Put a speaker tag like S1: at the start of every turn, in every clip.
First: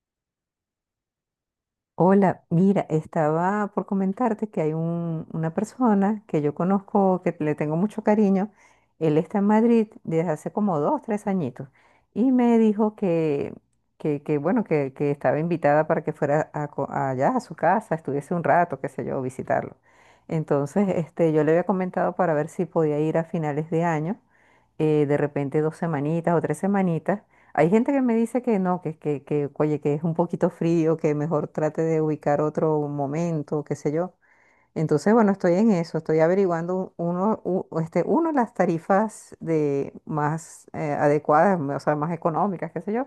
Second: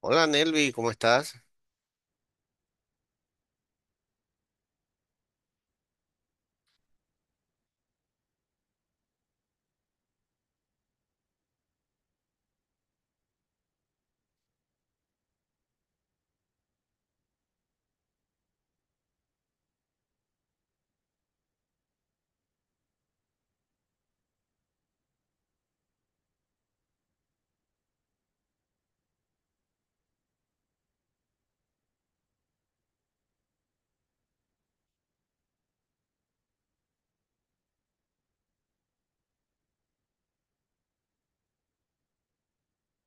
S1: Hola, Nelvi, ¿cómo estás?
S2: Hola, mira, estaba por comentarte que hay una persona que yo conozco, que le tengo mucho cariño. Él está en Madrid desde hace como dos, tres añitos y me dijo bueno, que estaba invitada para que fuera a allá a su casa, estuviese un rato, qué sé yo, visitarlo. Entonces, este, yo le había comentado para ver si podía ir a finales de año, de repente dos semanitas o tres semanitas. Hay gente que me dice que no, oye, que es un poquito frío, que mejor trate de ubicar otro momento, qué sé yo. Entonces, bueno, estoy en eso, estoy averiguando uno, las tarifas de más adecuadas, o sea, más económicas, qué sé yo.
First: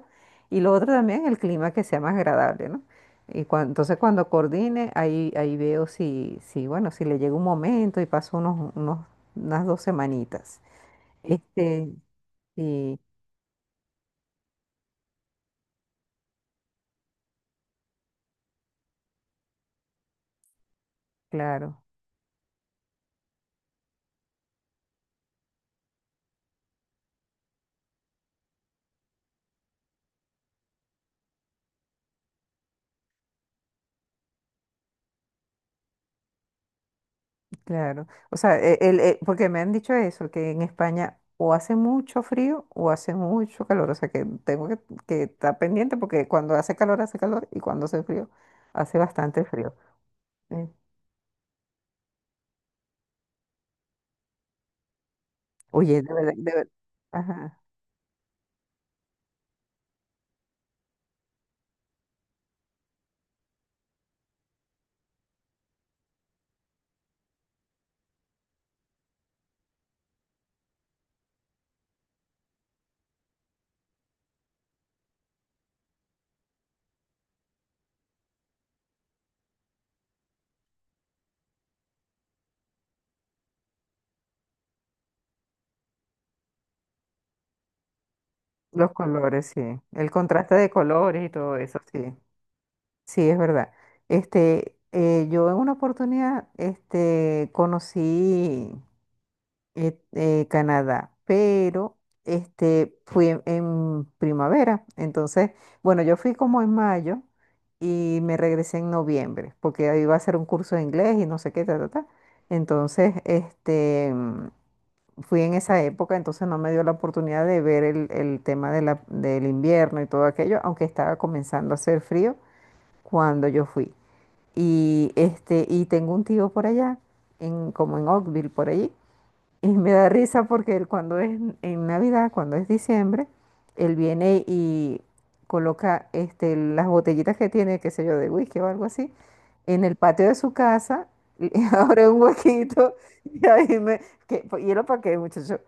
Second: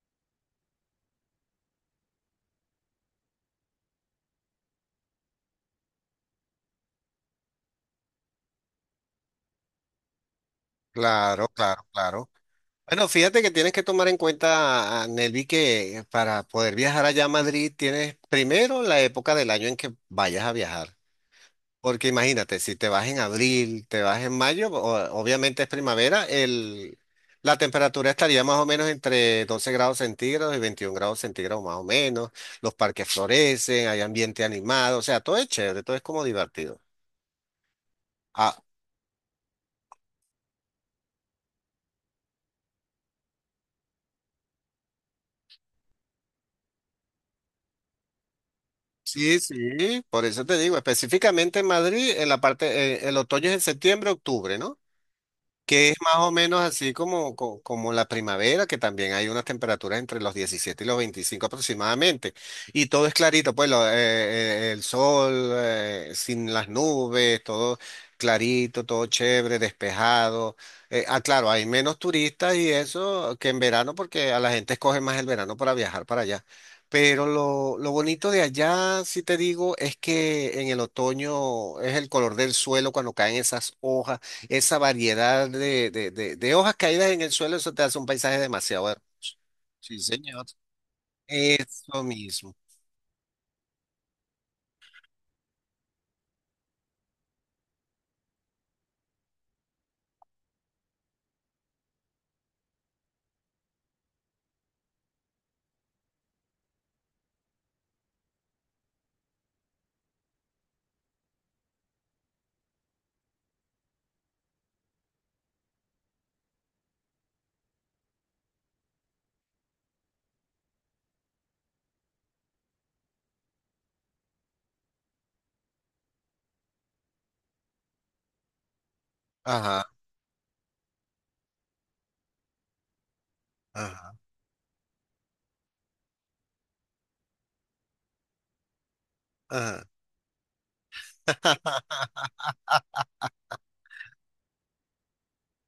S2: Y lo otro también, el clima que sea más agradable, ¿no? Y entonces cuando coordine, ahí veo si, bueno, si le llega un momento y paso unas dos semanitas.
S1: Claro, claro,
S2: Este,
S1: claro.
S2: sí,
S1: Bueno, fíjate que tienes que tomar en cuenta, a Nelvi, que para poder viajar allá a Madrid tienes primero la época del año en que vayas a viajar.
S2: claro.
S1: Porque imagínate, si te vas en abril, te vas en mayo, obviamente es primavera, la temperatura estaría más o menos entre 12 grados centígrados y 21 grados centígrados, más o menos. Los parques florecen, hay ambiente animado, o sea, todo es chévere, todo es como divertido.
S2: Claro, o sea,
S1: Ah.
S2: porque me han dicho eso, que en España o hace mucho frío o hace mucho calor, o sea que tengo que estar pendiente porque cuando hace calor y cuando hace frío hace
S1: Sí,
S2: bastante frío.
S1: sí, por eso te
S2: Eh,
S1: digo, específicamente en Madrid, en la parte, el otoño es en septiembre, octubre, ¿no? Que es
S2: Oye, de
S1: más o
S2: verdad,
S1: menos así como,
S2: ajá,
S1: como la primavera, que también hay unas temperaturas entre los 17 y los 25 aproximadamente. Y todo es clarito, pues el sol, sin las nubes, todo clarito, todo chévere, despejado. Ah, claro, hay menos turistas y eso que en verano, porque a la gente escoge más el verano para viajar para allá. Pero lo bonito de allá, si te digo, es que en el otoño es el color del suelo cuando caen esas hojas, esa variedad de de hojas caídas en el suelo, eso te hace un paisaje demasiado
S2: los
S1: hermoso.
S2: colores, sí,
S1: Sí,
S2: el
S1: señor.
S2: contraste de colores y todo eso,
S1: Eso
S2: sí,
S1: mismo.
S2: sí, es verdad. Este, yo en una oportunidad, este, conocí Canadá, pero este, fui en primavera. Entonces, bueno, yo fui como en mayo y me regresé en noviembre, porque ahí iba a hacer un curso de inglés y no sé qué, ta, ta, ta. Entonces, este, fui en esa época, entonces no me dio la oportunidad de ver el tema de del invierno y todo aquello, aunque estaba comenzando a hacer frío cuando yo fui. Y, este, y tengo un tío por allá, en, como en Oakville, por allí. Y
S1: Ajá,
S2: me da risa porque él cuando es en Navidad, cuando es diciembre, él
S1: ajá,
S2: viene y coloca este, las botellitas que tiene, qué sé yo, de whisky o algo así,
S1: ajá.
S2: en el patio de su casa, y abre un huequito y ahí me... Que, ¿y lo para qué, muchacho?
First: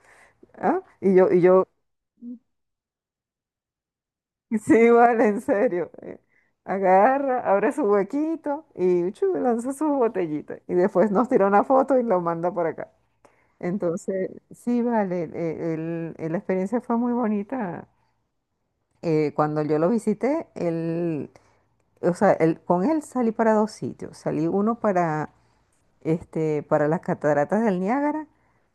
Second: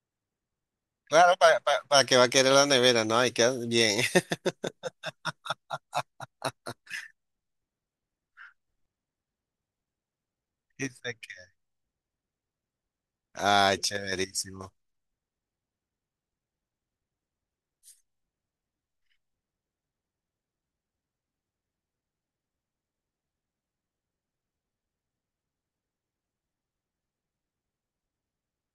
S2: ¿Ah?
S1: Claro, para, que va a querer la nevera, ¿no? Hay, que bien.
S2: Sí, vale, en serio. Agarra, abre su huequito y chu, lanza sus botellitas. Y después
S1: Dice
S2: nos tira
S1: que...
S2: una foto y lo manda por acá.
S1: Ay,
S2: Entonces,
S1: chéverísimo.
S2: sí, vale, la experiencia fue muy bonita. Cuando yo lo visité, él, o sea, con él salí para dos sitios. Salí uno para, este, para las cataratas del Niágara,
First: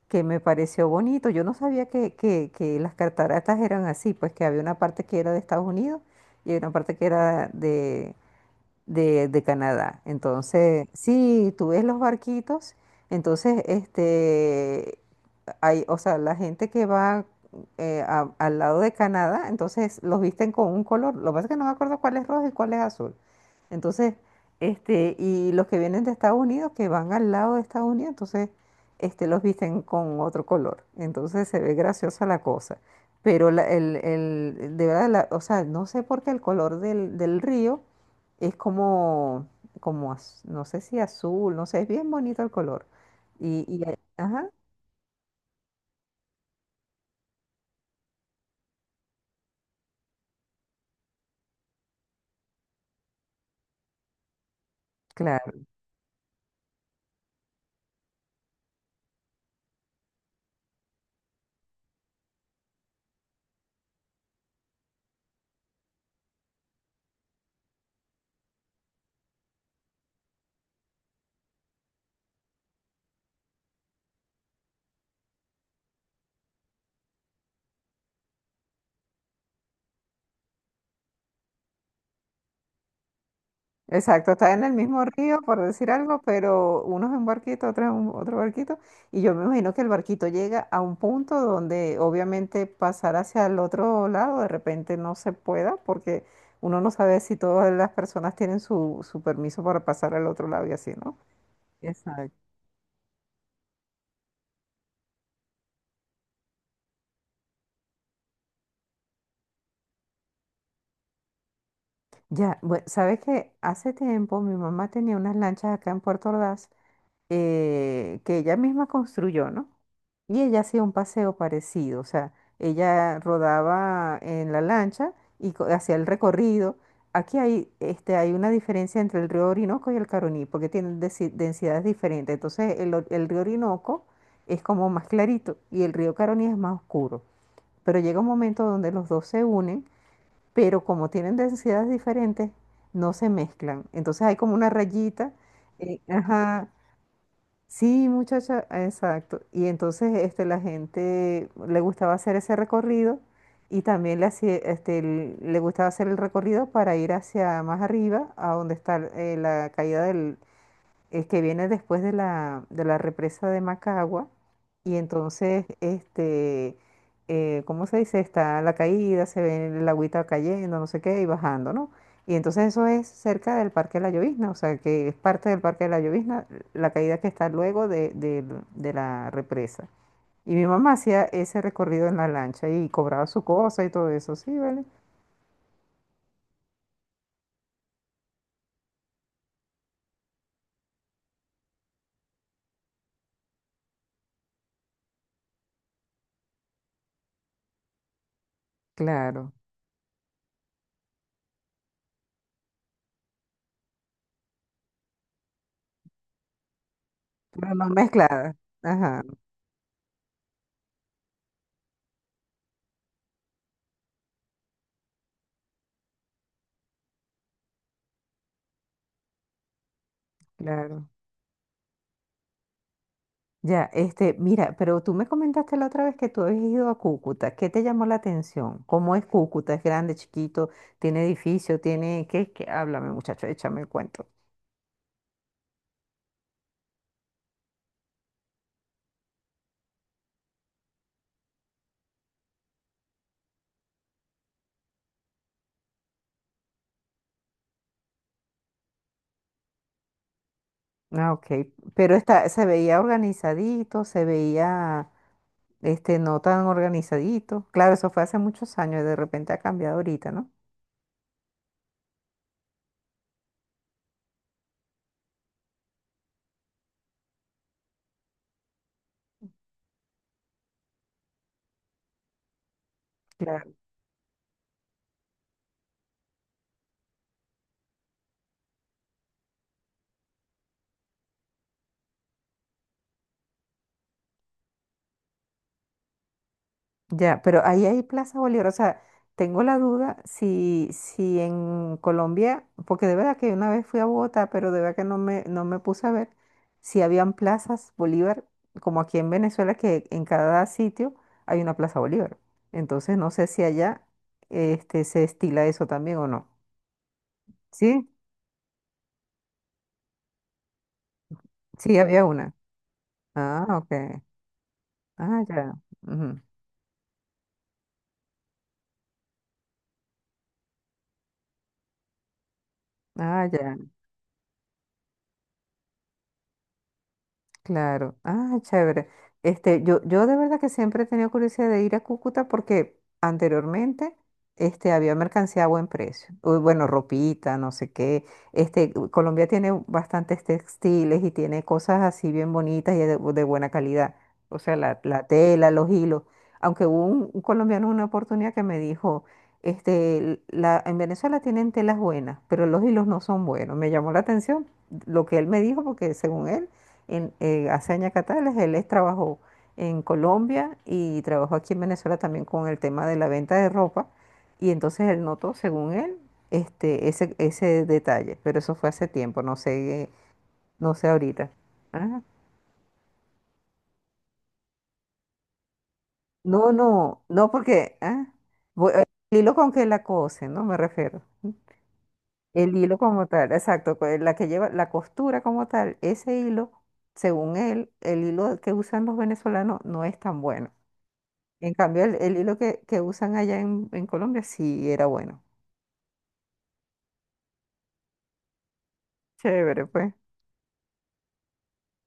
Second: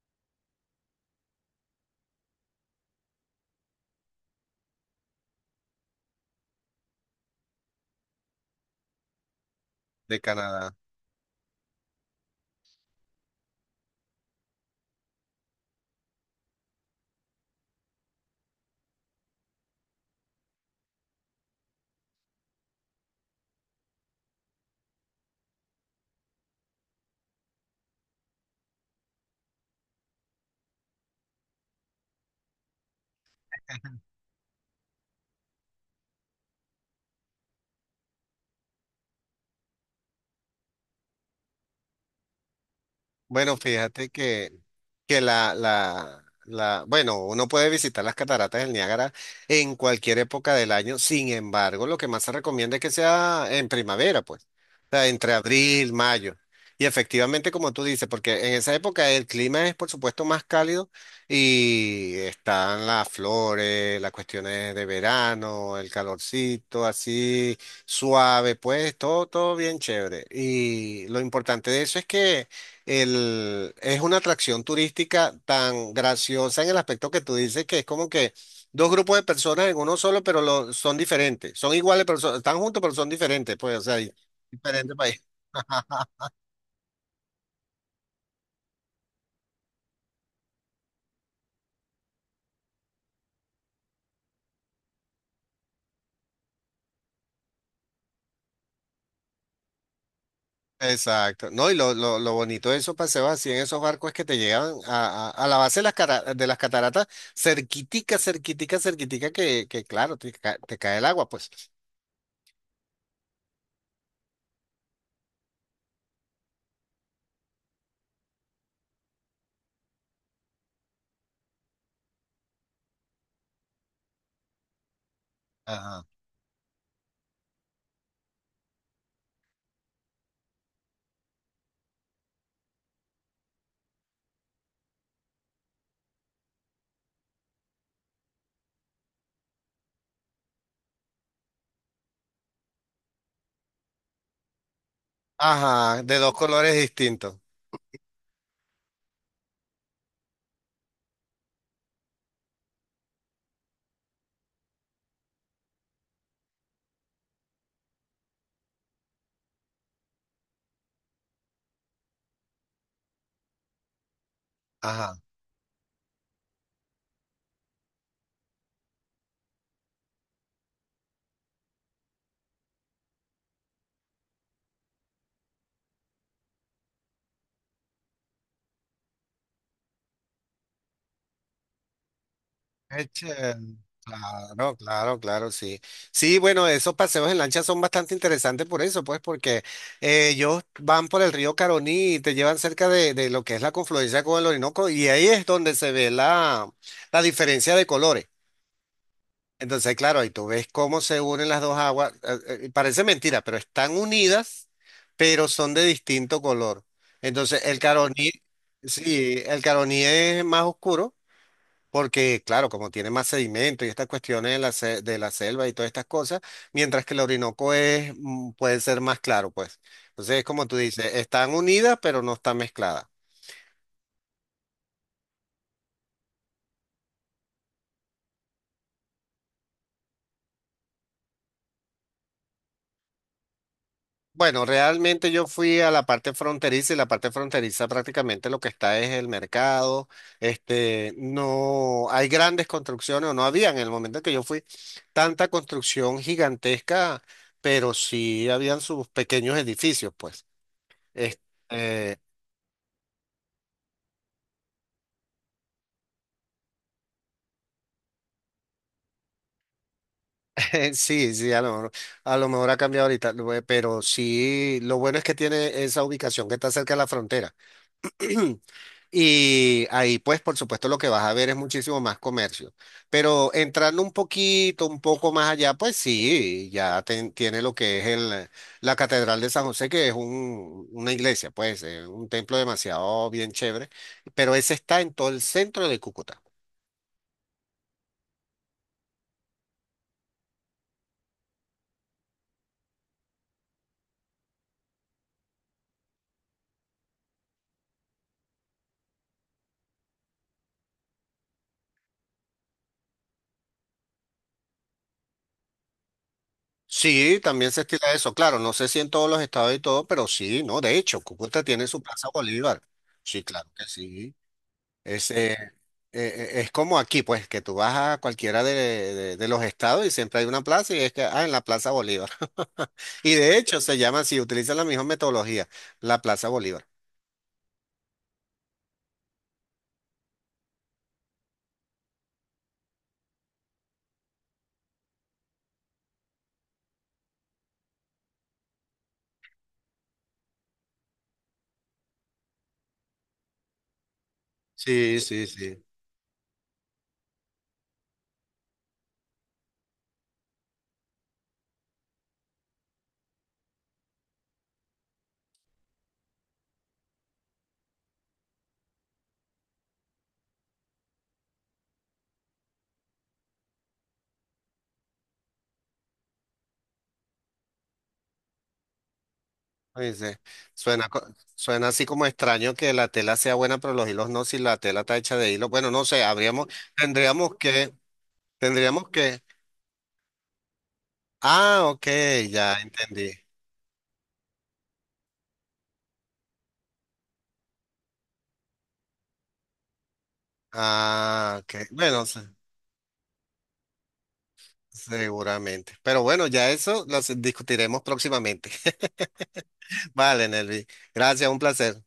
S2: que me pareció bonito. Yo no sabía que las cataratas eran así, pues que había una parte que era de Estados Unidos y había una parte que era de Canadá.
S1: De Canadá.
S2: Entonces, sí, tú ves los barquitos. Entonces, este, hay, o sea, la gente que va al lado de Canadá, entonces los visten con un color. Lo que pasa es que no me acuerdo cuál es rojo y cuál es azul. Entonces, este, y los que vienen de Estados Unidos, que van al lado de Estados Unidos, entonces, este, los visten con otro color. Entonces se ve graciosa la cosa. Pero de verdad, o sea, no sé por qué el color del río es como, como, no sé si azul, no sé, es bien bonito el color.
S1: Bueno,
S2: Y, y,
S1: fíjate
S2: ajá,
S1: que, bueno, uno puede visitar las cataratas del Niágara en cualquier época del año. Sin embargo, lo que más se recomienda es que sea en primavera, pues, o sea, entre
S2: claro.
S1: abril, mayo. Y efectivamente, como tú dices, porque en esa época el clima es, por supuesto, más cálido y están las flores, las cuestiones de verano, el calorcito, así suave, pues, todo, todo bien chévere. Y lo importante de eso es que es una atracción turística tan graciosa en el aspecto que tú dices, que es como que dos grupos de personas en uno solo, pero son diferentes. Son iguales, pero están juntos, pero son diferentes, pues, o sea, y...
S2: Exacto, está en el
S1: diferentes
S2: mismo
S1: países.
S2: río, por decir algo, pero uno es en un barquito, otro es en otro barquito, y yo me imagino que el barquito llega a un punto donde obviamente pasar hacia el otro lado de repente no se pueda, porque uno no sabe si todas las personas tienen su permiso para pasar al otro lado y así, ¿no?
S1: Exacto. No, y lo, lo,
S2: Exacto.
S1: lo bonito de esos paseos así en esos barcos es que te llegan a, a la base de las, de las cataratas, cerquitica, cerquitica, cerquitica, que claro, te cae el agua, pues.
S2: Ya, bueno, sabes que hace tiempo mi mamá tenía unas lanchas acá en Puerto Ordaz, que ella misma construyó, ¿no? Y ella hacía un paseo parecido, o sea, ella rodaba en la lancha y hacía
S1: Ajá.
S2: el recorrido. Aquí hay, este, hay una diferencia entre el río Orinoco y el Caroní, porque tienen densidades diferentes. Entonces, el río Orinoco es como más clarito y el río Caroní es más oscuro. Pero llega un momento donde los dos se unen, pero como tienen densidades diferentes, no se mezclan. Entonces, hay como una rayita.
S1: Ajá, de dos
S2: Ajá,
S1: colores distintos.
S2: sí, muchacha, exacto. Y entonces este, la gente le gustaba hacer ese recorrido y también le, hacía, este, le gustaba hacer el recorrido para ir hacia más arriba, a donde está la caída, el que viene después de de la represa de Macagua. Y
S1: Ajá.
S2: entonces, este, ¿cómo se dice? Está la caída, se ve el agüita cayendo, no sé qué, y bajando, ¿no? Y entonces eso es cerca del Parque de la Llovizna, o sea, que es parte del Parque de la Llovizna, la caída que está luego de la represa. Y mi mamá hacía ese recorrido en la lancha y
S1: Eche.
S2: cobraba su cosa y todo eso, sí,
S1: Claro,
S2: ¿vale?
S1: claro, claro, sí. Sí, bueno, esos paseos en lancha son bastante interesantes por eso, pues, porque ellos van por el río Caroní y te llevan cerca de lo que es la confluencia con el Orinoco, y ahí es donde se ve la diferencia de colores.
S2: Claro,
S1: Entonces, claro, ahí tú ves cómo se unen las dos aguas. Parece mentira, pero están unidas, pero son de distinto color. Entonces,
S2: pero
S1: el
S2: no
S1: Caroní,
S2: mezclada. Ajá,
S1: sí, el Caroní es más oscuro porque, claro, como tiene más sedimento y estas cuestiones de de la selva y todas estas cosas, mientras que el Orinoco es, puede ser más claro, pues. Entonces, como tú
S2: claro.
S1: dices, están unidas, pero no están mezcladas.
S2: Ya, este, mira, pero tú me comentaste la otra vez que tú habías ido a Cúcuta. ¿Qué te llamó la atención? ¿Cómo es Cúcuta? ¿Es grande, chiquito? ¿Tiene edificio? ¿Tiene qué? ¿Qué? Háblame, muchacho, échame el cuento.
S1: Bueno, realmente yo fui a la parte fronteriza, y la parte fronteriza prácticamente lo que está es el mercado. Este, no hay grandes construcciones, o no había en el momento en que yo fui tanta construcción gigantesca, pero sí habían sus pequeños edificios, pues.
S2: Ah,
S1: Este,
S2: ok. Pero está, se veía organizadito, se veía, este, no tan organizadito. Claro, eso fue hace muchos años y de repente ha cambiado ahorita, ¿no?
S1: sí, sí, a lo mejor ha cambiado ahorita, pero sí, lo bueno es que tiene esa ubicación que está cerca de la frontera. Y ahí, pues, por supuesto, lo que vas a ver es muchísimo más comercio. Pero entrando un poquito, un poco más allá, pues sí, ya tiene lo que es la Catedral de San José, que es un, una iglesia, pues, un templo demasiado bien chévere, pero ese está en todo el centro de Cúcuta.
S2: Ya, pero ahí hay Plaza Bolívar. O sea, tengo la duda si, si en Colombia, porque de verdad que una vez fui a Bogotá, pero de verdad que no me puse a ver si habían plazas Bolívar, como aquí en Venezuela, que en cada sitio hay una Plaza Bolívar. Entonces no sé si allá este, se estila eso también o no.
S1: Sí, también se
S2: ¿Sí?
S1: estila eso, claro, no sé si en todos los estados y todo, pero sí, no, de hecho, Cúcuta tiene
S2: Sí,
S1: su
S2: había
S1: Plaza
S2: una.
S1: Bolívar. Sí,
S2: Ah,
S1: claro que
S2: ok.
S1: sí. Es,
S2: Ah,
S1: eh, eh,
S2: ya. Ujú.
S1: es como aquí, pues, que tú vas a cualquiera de, de los estados y siempre hay una plaza, y es que, ah, en la Plaza Bolívar. Y
S2: Ah,
S1: de
S2: ya.
S1: hecho se llama así, utilizan la misma metodología, la Plaza Bolívar.
S2: Claro, ah, chévere. Este, yo de verdad que siempre he tenido curiosidad de ir a Cúcuta porque anteriormente este, había mercancía a buen precio. Uy, bueno, ropita, no sé qué. Este, Colombia tiene bastantes textiles y tiene cosas así bien bonitas y de buena calidad. O sea,
S1: Sí,
S2: la
S1: sí,
S2: tela,
S1: sí.
S2: los hilos. Aunque hubo un colombiano en una oportunidad que me dijo, este, en Venezuela tienen telas buenas, pero los hilos no son buenos. Me llamó la atención lo que él me dijo porque según él en, hace años Catales, él trabajó en Colombia y trabajó aquí en Venezuela también con el tema de la venta de ropa. Y entonces él notó, según él, este, ese detalle. Pero eso fue hace tiempo, no sé,
S1: Ay, sí.
S2: no
S1: Suena,
S2: sé
S1: co-
S2: ahorita.
S1: suena así
S2: Ah,
S1: como extraño que la tela sea buena, pero los hilos no, si la tela está hecha de hilo. Bueno, no sé, habríamos,
S2: no, no, no,
S1: tendríamos que...
S2: porque ah, voy- eh,
S1: Tendríamos
S2: el
S1: que...
S2: hilo con que la cose, ¿no? Me refiero.
S1: Ah, ok, ya
S2: El hilo como
S1: entendí.
S2: tal, exacto, la que lleva la costura como tal, ese hilo, según él, el hilo que usan los venezolanos no es tan bueno.
S1: Ah,
S2: En
S1: ok.
S2: cambio,
S1: Bueno,
S2: el hilo que usan allá en Colombia sí era bueno.
S1: seguramente. Pero bueno, ya eso lo discutiremos próximamente.
S2: Chévere, pues.
S1: Vale, Nelvi. Gracias, un placer.